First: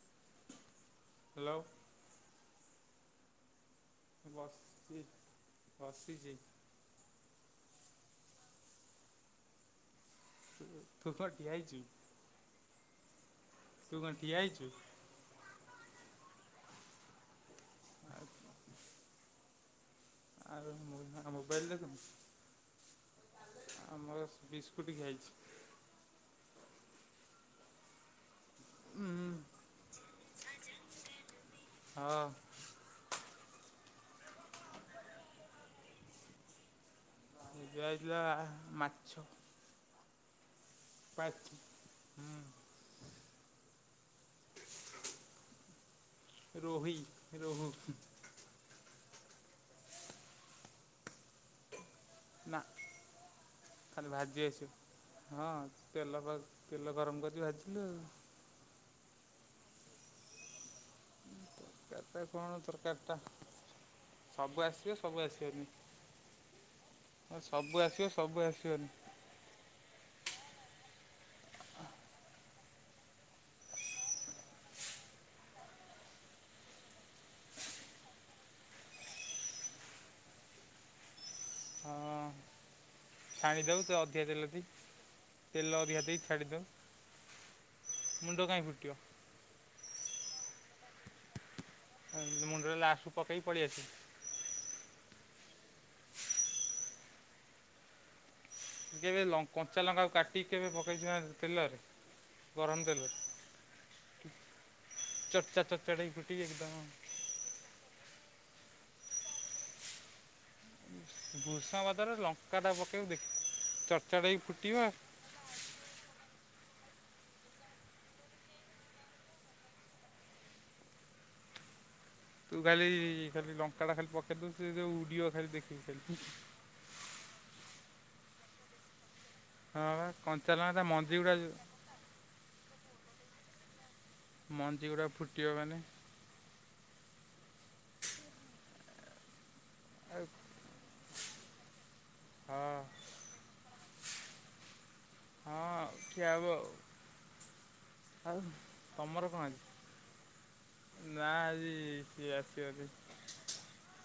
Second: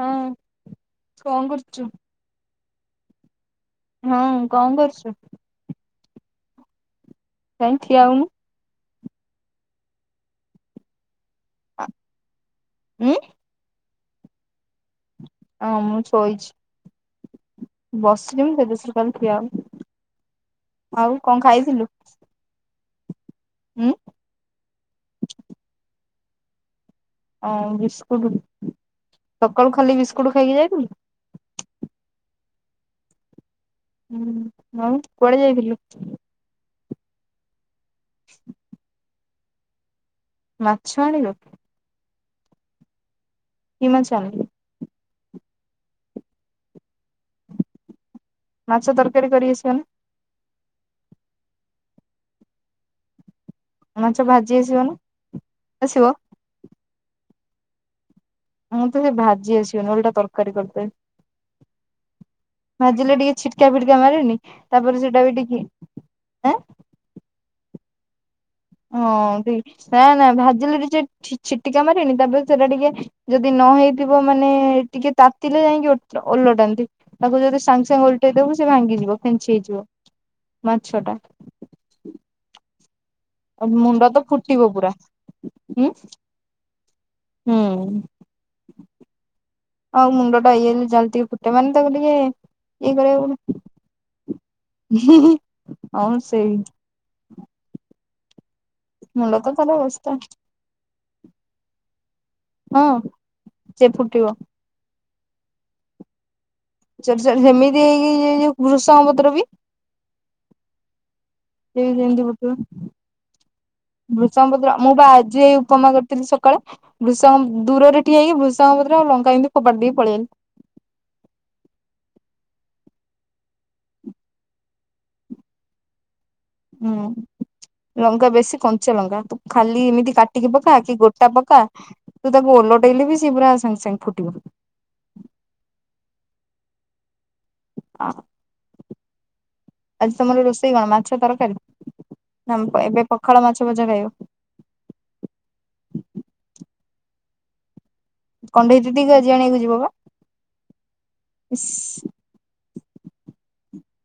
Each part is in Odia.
ହଁ, କଣ ହ୍ୟାଲୋ କରୁଚୁ? ହଁ ବସ୍ କଣ ଚି କରୁଛୁ? ବସିଚି। କାଇଁ ଠିଆହୋଉନୁ। ତୁ ପା ଠିଆ ହେଇଚୁ? ଉଁ। ତୁ କଣ ଠିଆ ହେଇଚୁ? ହଁ, ମୁଁ ଶୋଇଚି। ବସିମିତ ସେଦୋସରୁ କହିଲି ଠିଆ ହୋ ଆଉ ଆଉ କଣ ଖାଇଥିଲୁ। [unintelligible] ଉଁ ଆ ମର ବିସ୍କୁଟ ଖାଇଛି। ହଁ, ବିସ୍କୁଟ ସକାଳୁ ଖାଲି ବିସ୍କୁଟ ଖାଇକି ଯାଇଥିଲୁ? ହଁ ହୁଁ, ଆଉ କୁଆଡେ ଯାଇଥିଲୁ? ଜୁଆ, ଜୁଆ ମାଛ। ମା ପାଚ ହୁଁ। [unintelligible] କିମାଚାଳ। ରୋହି, ରୋହୁ ମାଛ ତରକାରୀ କରି ଆସିବନା? ନାଁ, ଖାଲି ମାଛ ଭାଜିି ଭାଜି ନା ଆସିବ ହଁ, ଆସିବ? ତେଲ ପ ତେଲ ଗରମ କରିକି ଭାଜିଲୁ ଆଉ। ମୋତେ ସେ ଭାଜି ଆସିବନି, ଓଲଟା ତରକାରୀ କରିଦେବି। ତାପରେ କଣ ତରକାରୀଟା ଭାଜିଲେ ଟିକେ ଛିଟକା, ଫିଟକା ମାରେନି ସବୁ ଆସିବ ତାପରେ ସବୁ ସେଟା ବି ଟିକେ ଆଁ ହଁ ସବୁ ଆସିବ ସବୁ ଆସିବନି। ହଁ ନା ନା ଭାଜିଲେ ଟିକେ ସେ ଛିଟିକା ମାରିନି ତାପରେ ସେଟା ଟିକେ ଯଦି ନ ହେଇଥିବ ମାନେ ଟିକେ ତାତିଲେ ଯାଇକି ଓଲଟାନ୍ତି। ତାକୁ ଯଦି ସାଙ୍ଗେ ସାଙ୍ଗେ ଓଲଟେଇଦେବୁ ସେ ଭାଙ୍ଗିଯିବ ଫେଞ୍ଚି ହେଇଯିବ ମାଛ ଟା। ହଁ। ଆଉ ଛାଣିଦଉ ତ ମୁଣ୍ଡ ଅଧିକା ତେଲ ଦେଇ ଫୁଟିବ ପୁରା ତେଲ ହୁଁ ଅଧିକା ଦେଇ ଛାଣିଦଉ। ହୁଁ। ମୁଣ୍ଡ କାହିଁଫୁଟିବ। ଆଉ ମୁଣ୍ଡ ଟା ଇଏ ହେଲେ ଜଲଦି ଫୁଟେ ମାନେ ତାକୁ ଟିକେ ମୁଣ୍ଡରେ ଇଏ ଲାଷ୍ଟକୁ ପକେଇକି କରିବା ପଳେଇ ଆସିବୁ ହଁ ସେଇ କେବେ ମୁଣ୍ଡ ତ ତାର କଞ୍ଚା ଅବସ୍ଥା ଲଙ୍କାକୁ କାଟି କେବେ ପକେଇଛ ନା ତେଲରେ ହଁ ଗରମ ତେଲରେ। ସେ ଫୁଟିବ। ଛଡ଼ ଛାଡ଼ ହେଇକି ଫୁଟିବ ଏକଦମ। ଚଡ଼ ଛାଡ଼ ସେମିତି ହେଇକି ଏଇଯଉ ଯୋଉ ଭ୍ରୁଷଙ୍ଗ ପତ୍ର ବି ଭୃଷଙ୍ଗ ପତ୍ରରେ ଯେମିତି ଫୁଟିବ ଲଙ୍କାଟା ପକେଇବୁ ଦେଖି ଚର୍ଚାଟ ହେଇ ଭ୍ରୁଷଙ୍ଗପତ୍ର ଫୁଟିବ ମୁଁ ବା ଆଜି ଉପମା କରିଥିଲି ସକାଳେ ବୃଷାଙ୍ଗ ଦୂରରେ ଠିଆ ହେଏକି ଭ୍ରୁଷାଙ୍ଗ ପତ୍ର ରେ ଆଉ ଲଙ୍କା କେମିତି ଫୋବାଡି ଦେଇକି ପଳେଇ ଆଇଲି। ତୁ ଖାଲି ଖାଲି ଲଙ୍କା ଟା ଖାଲି ପକେଇଦବୁ ସେ ଯଉ ଉଡିବ ଖାଲି ଦେଖିବୁ। ହୁଁ ଲଙ୍କା ବେଶୀ କଞ୍ଚା ଲଙ୍କା। ଖାଲି ବା ଏମିତି କାଟିକି କଞ୍ଚା ଲଙ୍କା ପକା ତା କି ମଞ୍ଜି ଗୋଟା ଗୁଡ଼ା ପକା ତୁ ତାକୁ ଓଲଟେଇଲେ ବି ସେ ପୁରା ସାଙ୍ଗେ ସାଙ୍ଗେ ଫୁଟିବ। ମଞ୍ଜି ଗୁଡ଼ା ଫୁଟିବ ମାନେ। ହଁ [unintelligible] ଆଜି ଆଉ ତମର ରୋଷେଇ କଣ ମାଛ ତରକାରୀ ନା ହଁ ଏବେ ପଖାଳ ମାଛ ଭଜା ଖାଇବ। ହଁ ଖିଆହେବ ଆଉ କଣ୍ଢେଇ ଦିଦିକି ତମର କଣ ଆଣିବାକୁ ଆଜି। ଯିବ ବା ନା ଉଁ ଆଜି ସିଏ ଆସିବନି।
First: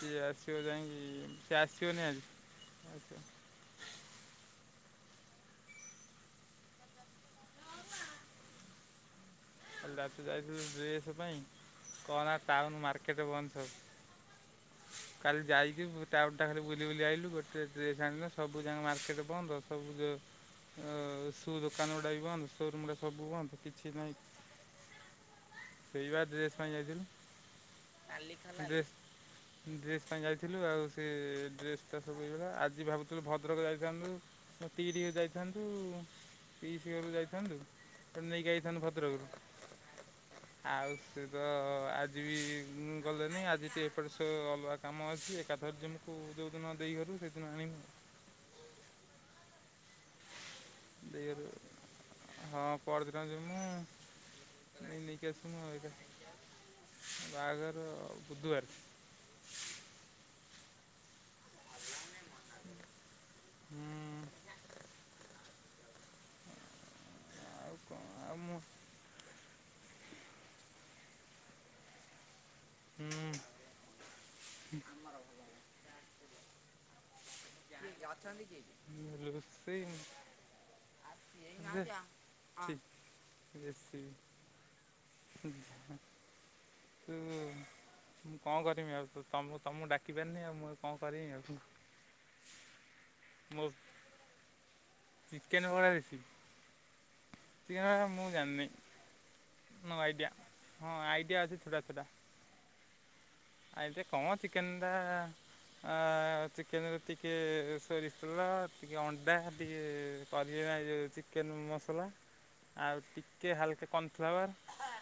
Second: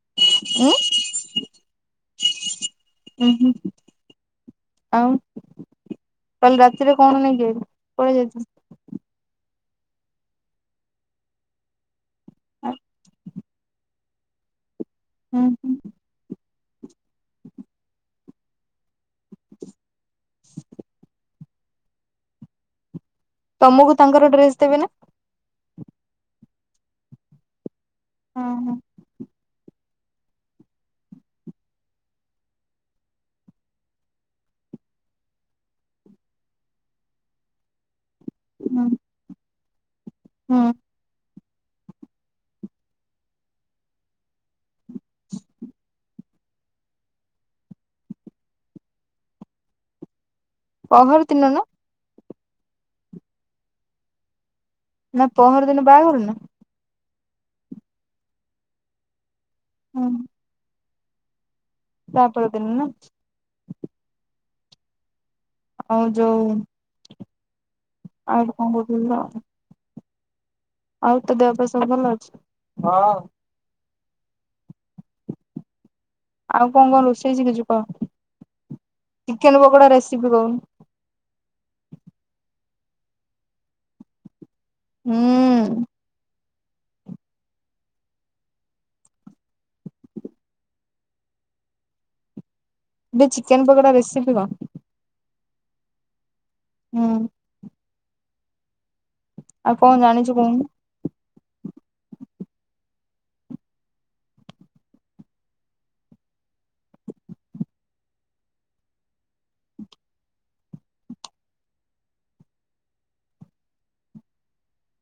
ସିଏ ଆସିବ ଯାଇଁକି ସିଏ ଆସିବନି ଆଜି। ଉଁ ହୁଁ ଆଉ କାଲି ରାତିରେ କଣ ନେଇକି କୁଆଡେ ଯାଇଥିଲୁ। କାଲି ରାତି ଯାଇଥିଲୁ ଡ୍ରେସ୍ ପାଇଁ କହନା ଟାଉନ ମାର୍କେଟ ବନ୍ଦ ସବୁ। କାଲି ଯାଇକି ଟାଉନ ଖାଲି ବୁଲି ବୁଲି ଆଇଲୁ ଗୋଟେ ଡ୍ରେସ୍ ଆଣିଲୁ ସବୁ ଯାକେ ମାର୍କେଟ୍ ବନ୍ଦ ସବୁ ଅ ସବୁ ଦୋକାନ ଗୁଡା ବି ବନ୍ଦ ସୋରୁମ୍ ରା ସବୁ ବନ୍ଦ। କିଛି ତମକୁ ତାଙ୍କର ଡ୍ରେସ ଦେବେ ନା। ସେଇପା ଡ୍ରେସ୍ ପାଇଁ ଯାଇଥିଲୁ ହୁଁ ଡ୍ରେସ୍। ଡ୍ରେସ ପାଇଁ ଯାଇଥିଲୁ ଆଉ ସେ ଡ୍ରେସ ତ ସବୁ ଏଇଭଳିଆ ଆଜି ଭାବୁଥିଲୁ ଭଦ୍ରକ ଯାଇଥାନ୍ତୁ। ପଟିକି ଟିକେ ଯାଇଥାନ୍ତୁ ପିଇସି ଘରକୁ ଯାଇଥାନ୍ତୁ। ଫେରେ ନେଇକି ଆଇଥାନ୍ତୁ ହୁଁ ଭଦ୍ରକରୁ। ହୁଁ ଆଉ ସେ ତ ଆଜି ବି ଗଲେନି ଆଜି ଟିକେ ଏପଟେ ସବୁ ଅଲଗା କାମ ଅଛି ଏକାଥରେ ଯିମୁ। ତା କୁ ଯେଉଁଦିନ ଦେଇ ଘରକୁ ସେଦିନ ଆଣିବୁ। ପହରଦିନ ନା? ଦେଇଘରକୁ ହଁ ପହରଦିନ ଜି ମୁଁ। ନା ପହର ଦିନ ବାହାଘର କି। ବାହାଘର ବୁଧବାର। ହୁଁ। ପହର ଦିନ ନା। ହୁଁ। ଆଉ ଯୋଉ ଆଉ ଆଉ ଗୋଟେ ଆଉ କଣ ମୁଁ କହୁଥିଲି ତ? ଆଉ ତ ଦେହପା ସବୁ ଭଲ ଅଛି ହଁ। ହ [unintelligible] ଆଉ କଣ କଣ ରୋଷେଇଛି କିଛୁ କ ରୋଷେଇ ଯେ ଚିକେନ ପକୋଡା ରେସିପି କହୁନୁ? ବେଶୀ [unintelligible] ହୁଁ। ହ ହଁ। ହୁଁ। ମୁଁ କଣ କରିବମି ଆଉ ତ ତମକୁ ଡାକି ପାରିନି ଆଉ ମୁଁ କଣ କରମି ଆଉ ଏ ଚିକେନ ପକୋଡ଼ା ରେସିପି କ ଚିକେନ୍ ପକୋଡା ରେସିପି ହୁଁ। ସେଣ ମୁଁ ଜାଣିନି ଆଉ କଣ ନୋ ଜାଣିଛୁ ଆଇଡ଼ିଆ କହୁନୁ ହଁ ଆଇଡ଼ିଆ ଅଛି ଛୋଟା ଛୋଟା ଆଇ କଣ ଚିକନ୍ ଟା ଆ ଚିକେନ ରେ ଟିକେ ସୋରିଷତେଲ ଟିକେ ଅଣ୍ଡା ଟିକେ ପାରିବେ ନାାଇଁ ଯଉଁ ଚିକେନ ମସଲା ଆଉ ଟିକେ ହାଲକା କର୍ନଫ୍ଲାୱାର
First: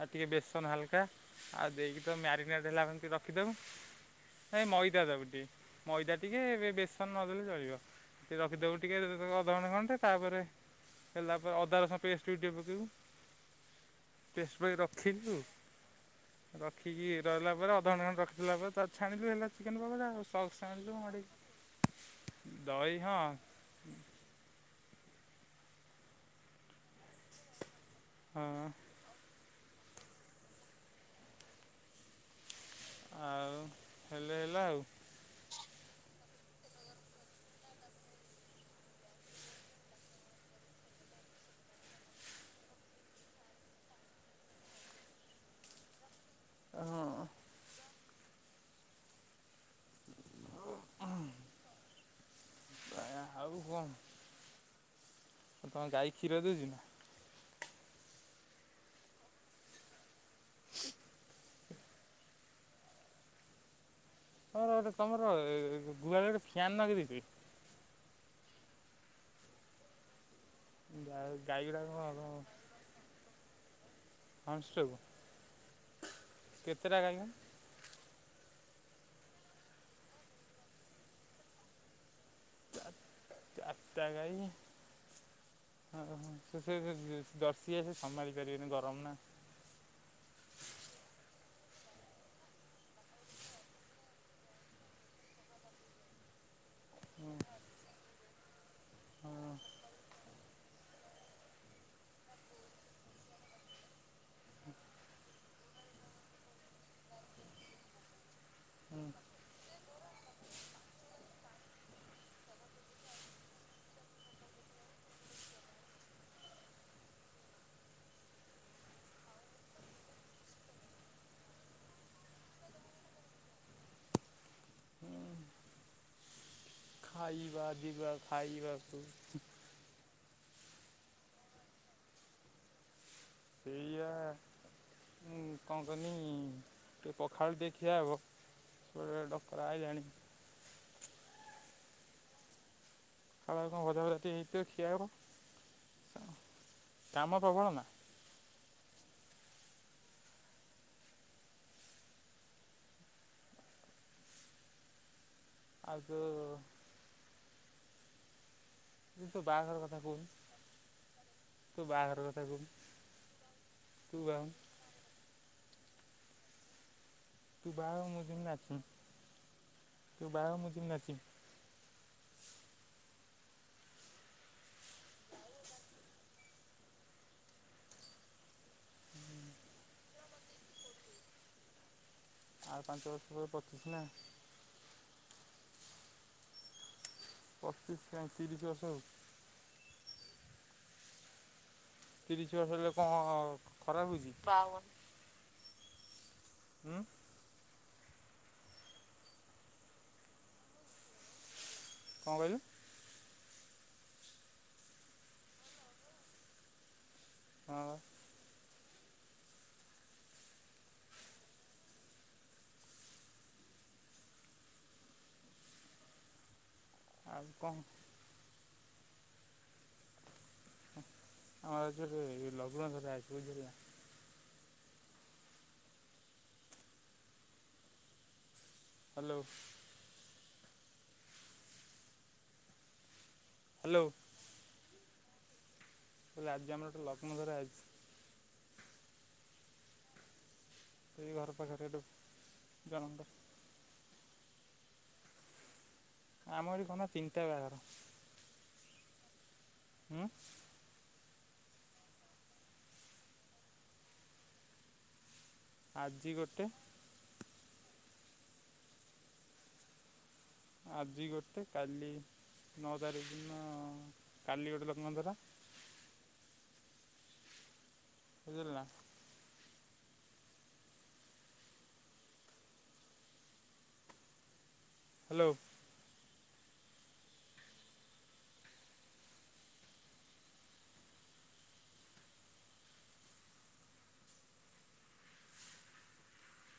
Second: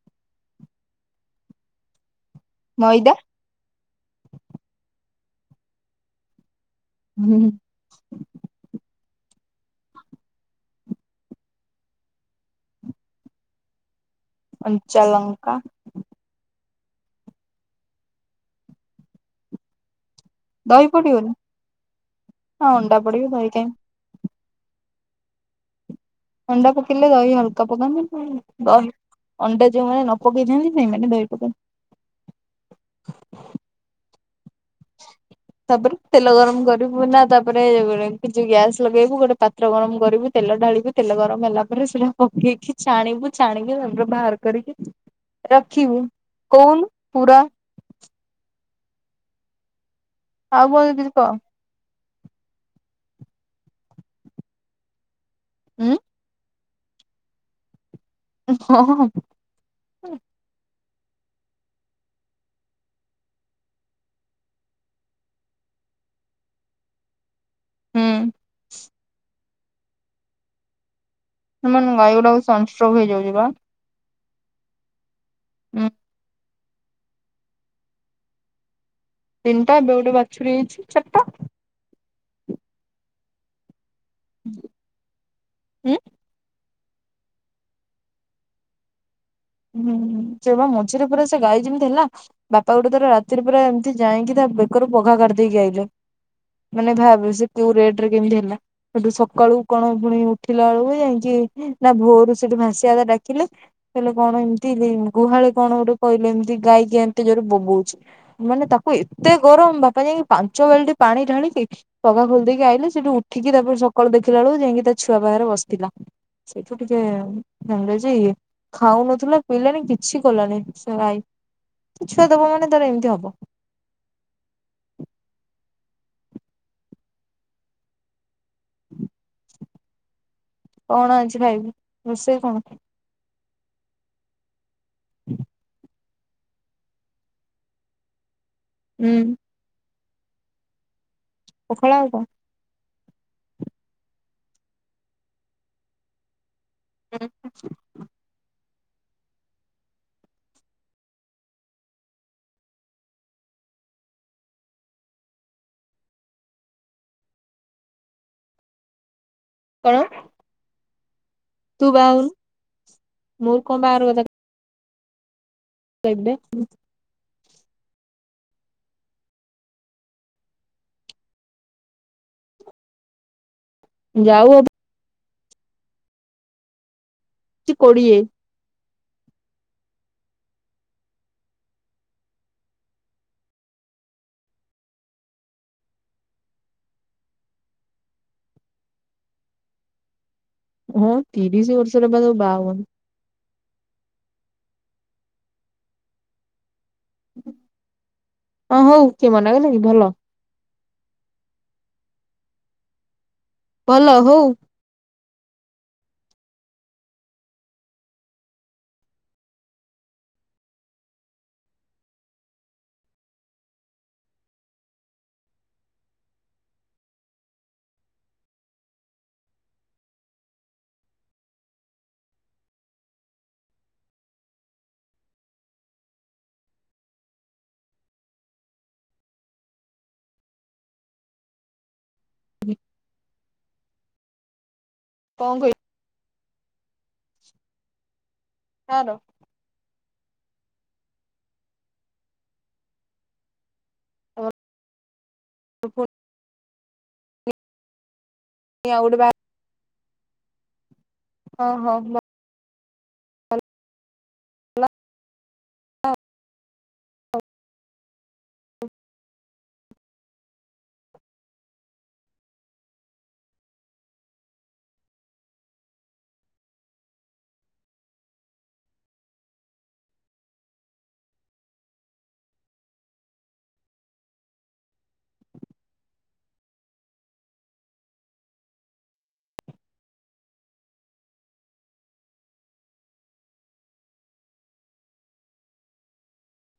ଆଉ ଟିକେ ବେସନ ହାଲକା ଆଉ ଦେଇକି ମ୍ୟାରିନେଟ ହେଲା ଏ ମଇଦା ରଖିଦବୁ ନାଇ ମଇଦା ଦବୁ ଟିକେ ମଇଦା ଟିକେ ଏବେ ବେଶୀ ନଦେଲେ ଚଳିବ ଟିକେ ରଖିଦବୁ ଟିକେ ଅଧଘଣ୍ଟ ଘଣ୍ଟେ ତାପରେ ହେଲା ତା ପରେରେ ଅଦା ରସ ପେଷ୍ଟ ବି ଟିକେ ପକେଇବୁ ପେଷ୍ଟ ପାଇଁ କଞ୍ଚା ରଖିଲୁ ଲଙ୍କା ରଖିକି ରହିଲା ପରେ ଅଧଘଣ୍ଟା ଖଣ୍ଟେ ରଖିିଦେଲା ପରେ ତା ଛାଣିଲୁ ହେଲା ଚିକେନ ପକୋଡା ଆ [unintelligible] ଦହି ସସଣିଲୁ ପଡିବନି ମା ଅଣ୍ଡା ଦହି ହଁ ପଡିବ ଦହି କାଇଁ ଥଣ୍ଡା ପକେଇିଲଲେ ଦହି ହଲକା ପକାନ୍ତ ହଁ ଦହି ଅଣ୍ଡା ଯୋଉ ମାନେ ନ ପକେଇଥାନ୍ତି ସେଇ ମାନେ ଦହି ପକାନ୍ତି। ଆଉ ହେଲେ ହେଲା ଆଉ ତାପରେ ତେଲ ଗରମ କରିବୁ ନା ତାପରେ କିଛି ଗ୍ୟାସ୍ ଲଗେଇବୁ ଗୋଟେ ପାତ୍ର ଗରମ କରିବୁ ତେଲ ଢାଳିବୁ ତେଲ ଗରମ ହେଲା ପରେ ସେଟା ପକେଇକି ଛାଣିବୁ ଚାଣିକି ତାପରେ ବାହାର କରିକି ରଖିବୁ କହୁନୁ ହଁ ପୁରା ଆଉ ଭଲ କରି କହ ା ଆଉ କଣ? ଁ ତମ ଉଁ ଗାଈ କ୍ଷୀର ଦଉଛି ନା? ହଁ ହଁ। ସ ଗୋଟ ତମର ଗୁହାଳ ରେ ଗୋଟେ ଫ୍ୟାନ୍ ନଗେଇ ଦେଇଛ କି? ହୁଁ। ଦା [unintelligible] ତ ମାନ ଗାଈ ଗୁଡାକୁ ସନ୍ ଷ୍ଟ୍ରୋକ ହେଇଯାଉଛି ବା ସନ୍ ଷ୍ଟ୍ରୋକ? ହଁ। କେତେଟା ଗାଈ? ତିନିଟା ଏବେ ଗୋଟେ ବାଛୁରୀ ହେଇଛି ଚାରଟା। ଚାରିଟା ଗାଈ ଉଁ ଓହ ତୁ ସେ ଦର୍ଶି ଗାଈ ସେ ସମ୍ଭାଳି ପାରିବେନି ଗରମ ନା। ହୁଁ ହୁଁ ସେ ବା ମଝିରେ ପୁରା ସେ ଗାଈ ଯେମିତି ହେଲା। ବାପା ଗୋଟେ ତର ରାତିରେ ପୁରା ଏମିତି ଯାଇକି ତା ବେକରୁ ପଘା କରିଦେଇକି ଆଇିଲେ। ମାନେ ଭାବେ ହଁ ସେ କଉ ରେଟରେ କେମତି ହେଲା। ସେଠୁ ସକାଳୁ କଣ ଫୁଣି ଉଠିଲା ବେଳକୁ ଯାଇଁକି ନା ଭୋରୁ ସେଠୁ ଭାସିଆ ଦା ଡ଼ାକିଲେ କଣ ଏମିତି ଲି ଗୁହାଳେ କଣ ଗୋଟେ କହିଲେ ଏମିତି ଗାଈକିଆଁ ଏମତି ଜୋରେ ବୋବଉଛି। ମାନେ ତାକୁ ହଁ ଏତେ ଗରମ ବାପା ଯାଇଁକି ପାଞ୍ଚ ବାଲଟି ପାଣି ଢ଼ାଳିକି ପଘା ଖୋଲିଦେଇକି ଆଇଲେ ସେଠୁ ଉଠିକି ତାପରେ ସକାଳୁ ଦେଖିଲା ବେଳକୁ ଯାଇଁକି ତା ଛୁଆ ପାଖରେ ବସଥିଲା। ସେଇଠୁ ଟିକେ ଜାଣିଲେଜେ ଏଇଆ। ଖାଉନଥିଲା ପିଇଲାନି କିଛି କଲାନି ସେ ଗାଇ ଛୁଆ ଦବ ମାନେ ତାର ଏମିତି ହବ। ଖାଇବା ଯିବା ଖାଇବାକୁ ହୁଁ। କଣ ଆଜି ଖାଇବୁ ରୋଷେଇ କଣ? ତେଇଆ ମୁଁ କଣ କୁହନି ଟିକେ ପଖାଳ ଟିକେ ଖିଆ ହବ ଉଁ କୁଆଡୁ ଡ଼କରା ଆଇଲାଣି। ପଖାଳ ଆଉ କଣ? ପଖାଳ କୁ କଣ ଭଜା ଫଜା ଟିକେ ହେଇଥିବ ଖିଆହବ ହୁଁ କାମ ପ୍ରବଳ ନା। ଆଉ ତୁ ଉ ଉ ତୁ ତୋ ବାହାଘର କଥା କଣ? କହୁନୁ? ତୁ ତୋର ବାହାଘର ବାହାହଉନୁ କଥା କହୁନୁ ମୋର କଣ ତୁ ବାହା ହଉନୁ। କେବେ? ତୁ ବାହା ହ ମୁଁ ଜିମି ନାଚିମି ତୁ ବାହା ହ ମୁଁ ଜିମି ନାଚିବି। ଯାଉ ହବୁ ଠିକ କୋଡ଼ିଏ ହୁଁ। ଆଉ ପାଞ୍ଚ ବର୍ଷ ପରେ ପଚିଶ ନା? ପଚିଶ କାଇଁ ତିରିଶ ବର୍ଷ ହଉ। ହଁ ତିରିଶ ବର୍ଷରେ ବା ସବୁ ତିରିଶ ବାହା ବର୍ଷ ହୁଅନ୍ ହେଲେ କଣ ଖରାପ ଭାବୁଚି? ବାହା ହୁଅନି। ଉଁ। ହଁ ହଉ କିଏ ମନା କଲା କି ଭଲ। କଣ କହିଲୁ? ଭଲ ହଉ। ହଁ ବା। ଆଉ କଣ? ଆମ ରାଜ୍ୟରେ ଲଗ୍ନଧରା କେଉଁଝରିଆ ହାଲୋ। ହାଲୋ। କଣ କହି କହିଲି ଆଜି ଆମର ଗୋଟେ ଲଗ୍ନଧରା ଆଇଛି। କାର? ସେଇ ଘର ପାଖରେ ଏଠୁ ଜଣଙ୍କ [unintelligible] ଆମରି ଖନ୍ଦା ତିନଟା ବାହାଘର। କିଁ ଆଉ ଗୋଟେ ବାହା ହୁଁ। ଅ ହ ମତ୍ ଆଜି ଗୋଟେ ଆଜି ଗୋଟେ କାଲି ନଅ ତାରିଖ ଦିନ କାଲି ଗୋଟେ ଲଗ୍ନ ଧରା ବୁଝୁଲୁ ନା ହ୍ୟାଲୋ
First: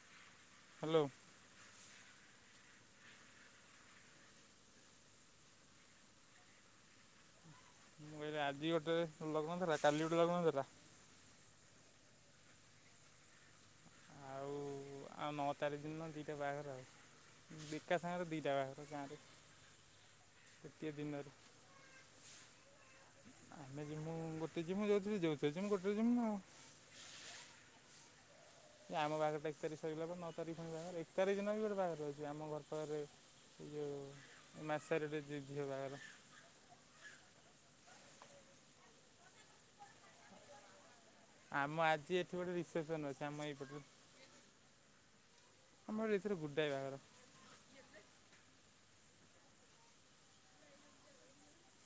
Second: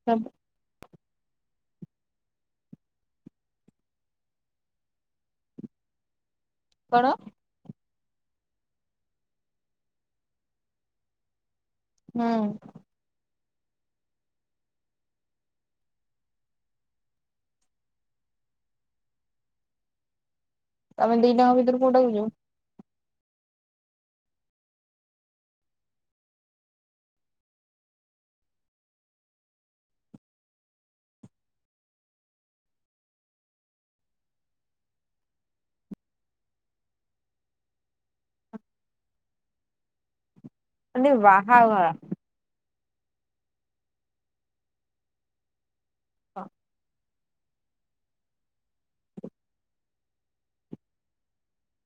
ହଁ ହାଲୋ। କଣ? ମୁଁ କହିଲି ଆଜି ଗୋଟେ ଲଗନ ଥିଲା କାଲି ଗୋଟେ ଲଗନ ଥିଲା। ହୁଁ। ଆଉ ଆଉ ନଅ ତାରିଖ ଦିନ ଦୁଇଟା ବାହାଘର ଆଉ ବିକା ସାଙ୍ଗରେ ଦୁଇଟା ପାଖରେ ଗାଁରେ। [inaudible] ତୃତୀୟ ତମେ ଦି ଦିନରେ। ଜଣଙ୍କ ଭିତରୁ କୋଉଟାକୁ ଯିବ ଆମେ ଜିମୁ ଗୋଟେ ଜିମୁ ଯଉଥି ଯ ଯେଉଥିରେ ଜିମୁ ଗୋଟେ ଜିମୁ ନା ଆଉ ଆମ ବାହାର ଟା ଏକ ତାରିଖ ସରିଲା ପରେ ନଅ ତାରିଖ ଖ ବାର ଏକ ତାରିଖ ଦିନ ବି ଗୋଟେ ବାହାଘର ଅଛି ଆମ ଘର ପାଖରେ ଏ ଯେଉଁ ମାସାରେିକ ଯିଝିଅ ବାଘର ମାନେ ଆମ ବାହାଘର ଆଜି ଏଠି ଗୋଟେ ରିସେପସନ ଅଛି ଆମ ଏଇପଟ ଆମର ଏଥିରେ ହଁ ଗୁଡ଼ା ବାଘର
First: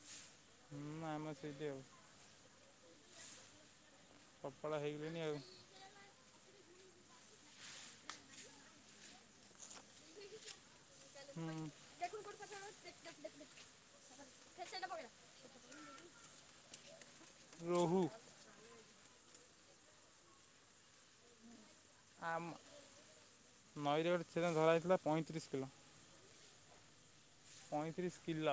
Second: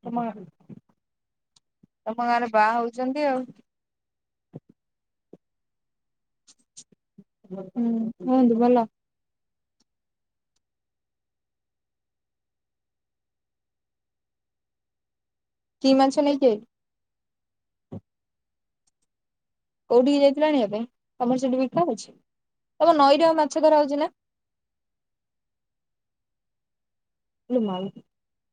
ତମରେ ହୁଁ ଆମ ସେଇଠି ଆଉ ତମ ଗାଁରେ ବାହା ହଉଛନ୍ତି ଆଉ କଫଳ ହେଇଗଲେଣିି ଆଉ ହୁଁ ହୁଅନ୍ତୁ ଭଲ ହୁ [unintelligible] ତୀ ମାଛ ନେଇଥିବେ ରହୁ କୋଉଠିକି ଯାଇଥିଲା ଆଣିବା ପାଇଁ ତମର ସେଠି ବିକା ହଉଛି ତମ ନଈରେ ଆଉ ମାଛ ଧରା ହଉଛି ନା ସେଟା ଧରା ହୋଇଥିଲା ପଇଁତିରିଶ କିଲୋ ଲୋ ମା ପଇଁତିରିଶ କିଲୋ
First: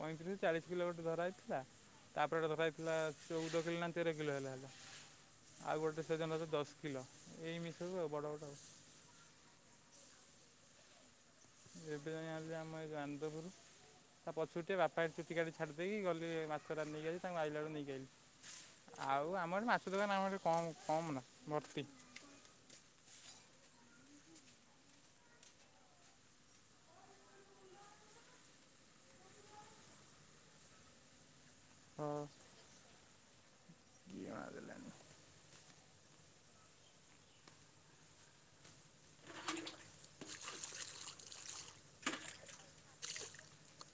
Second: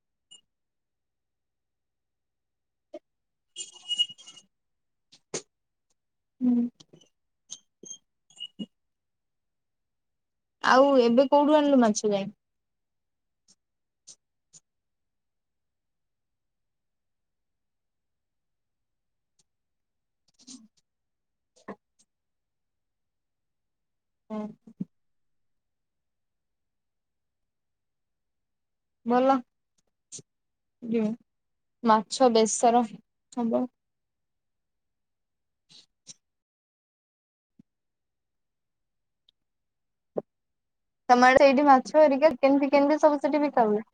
ପଇଁତିରିଶ ଚାଳିଶ କିଲୋ ଗୋଟେ ଧରହଇଥିଲା ତାପରେ ଗୋଟେ ଧରାହୋଇଥିଲା ଚଉଦ କିଲୋ ନା ତେର କିଲୋ ହେଲେ ହେଲେ ଆଉ ଗୋଟେ ସେଜନଛି ହୁଁ ଦଶ କିଲୋ ଏଇମିତି ସବୁ ଆଉ ବଡ଼ ବଡ଼ ଆଉ ଆଉ ଏବେ କୋଉଠୁ ଆଣିଲୁ ମାଛ ଏବେ ଯାଇ ଆଣିଲ ଆମ ଏଇ ଆନନ୍ଦ ପୁର ତା ପଛରୁ ଟିକେ ବାପା ଚୁଟି କାଟିକି ଛାଡ଼ିଦେଇକି ଗଲି ମାଛଟା ନେଇକ ଯାଇଲି ତାଙ୍କୁ ଆଇଲା ବଳକୁ ନେଇକିଆଇଲି ଆଉ ଆମର ଏଠି ମାଛ ଦୋକାନ ଆମର କ କମ ନା ଭର୍ତ୍ତି ହଁ ଭଲ ମାଛ ବେସର ହବ ତିଅଣ ଦେ ଲେଣି [inaudible] ତମର ସେଇଠି ମାଛ ଧରିକା କେମିତି କେମିତି ସବୁ ସେଠି ବିକା ହୁଏ?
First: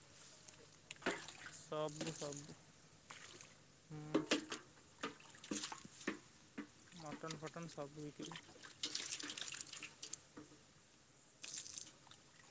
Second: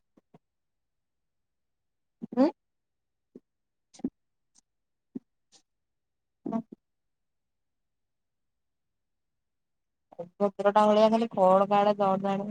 ଉଁ ସବୁ ସବୁ ହ ହଁ ମଟନ୍ ଫଟନ୍ ସବୁ ହୋଇଥିଲା [unintelligible] ଟା ଭଳିଆ ଖାଲି କଡ ଗାଡେ ଦଡଦାଡ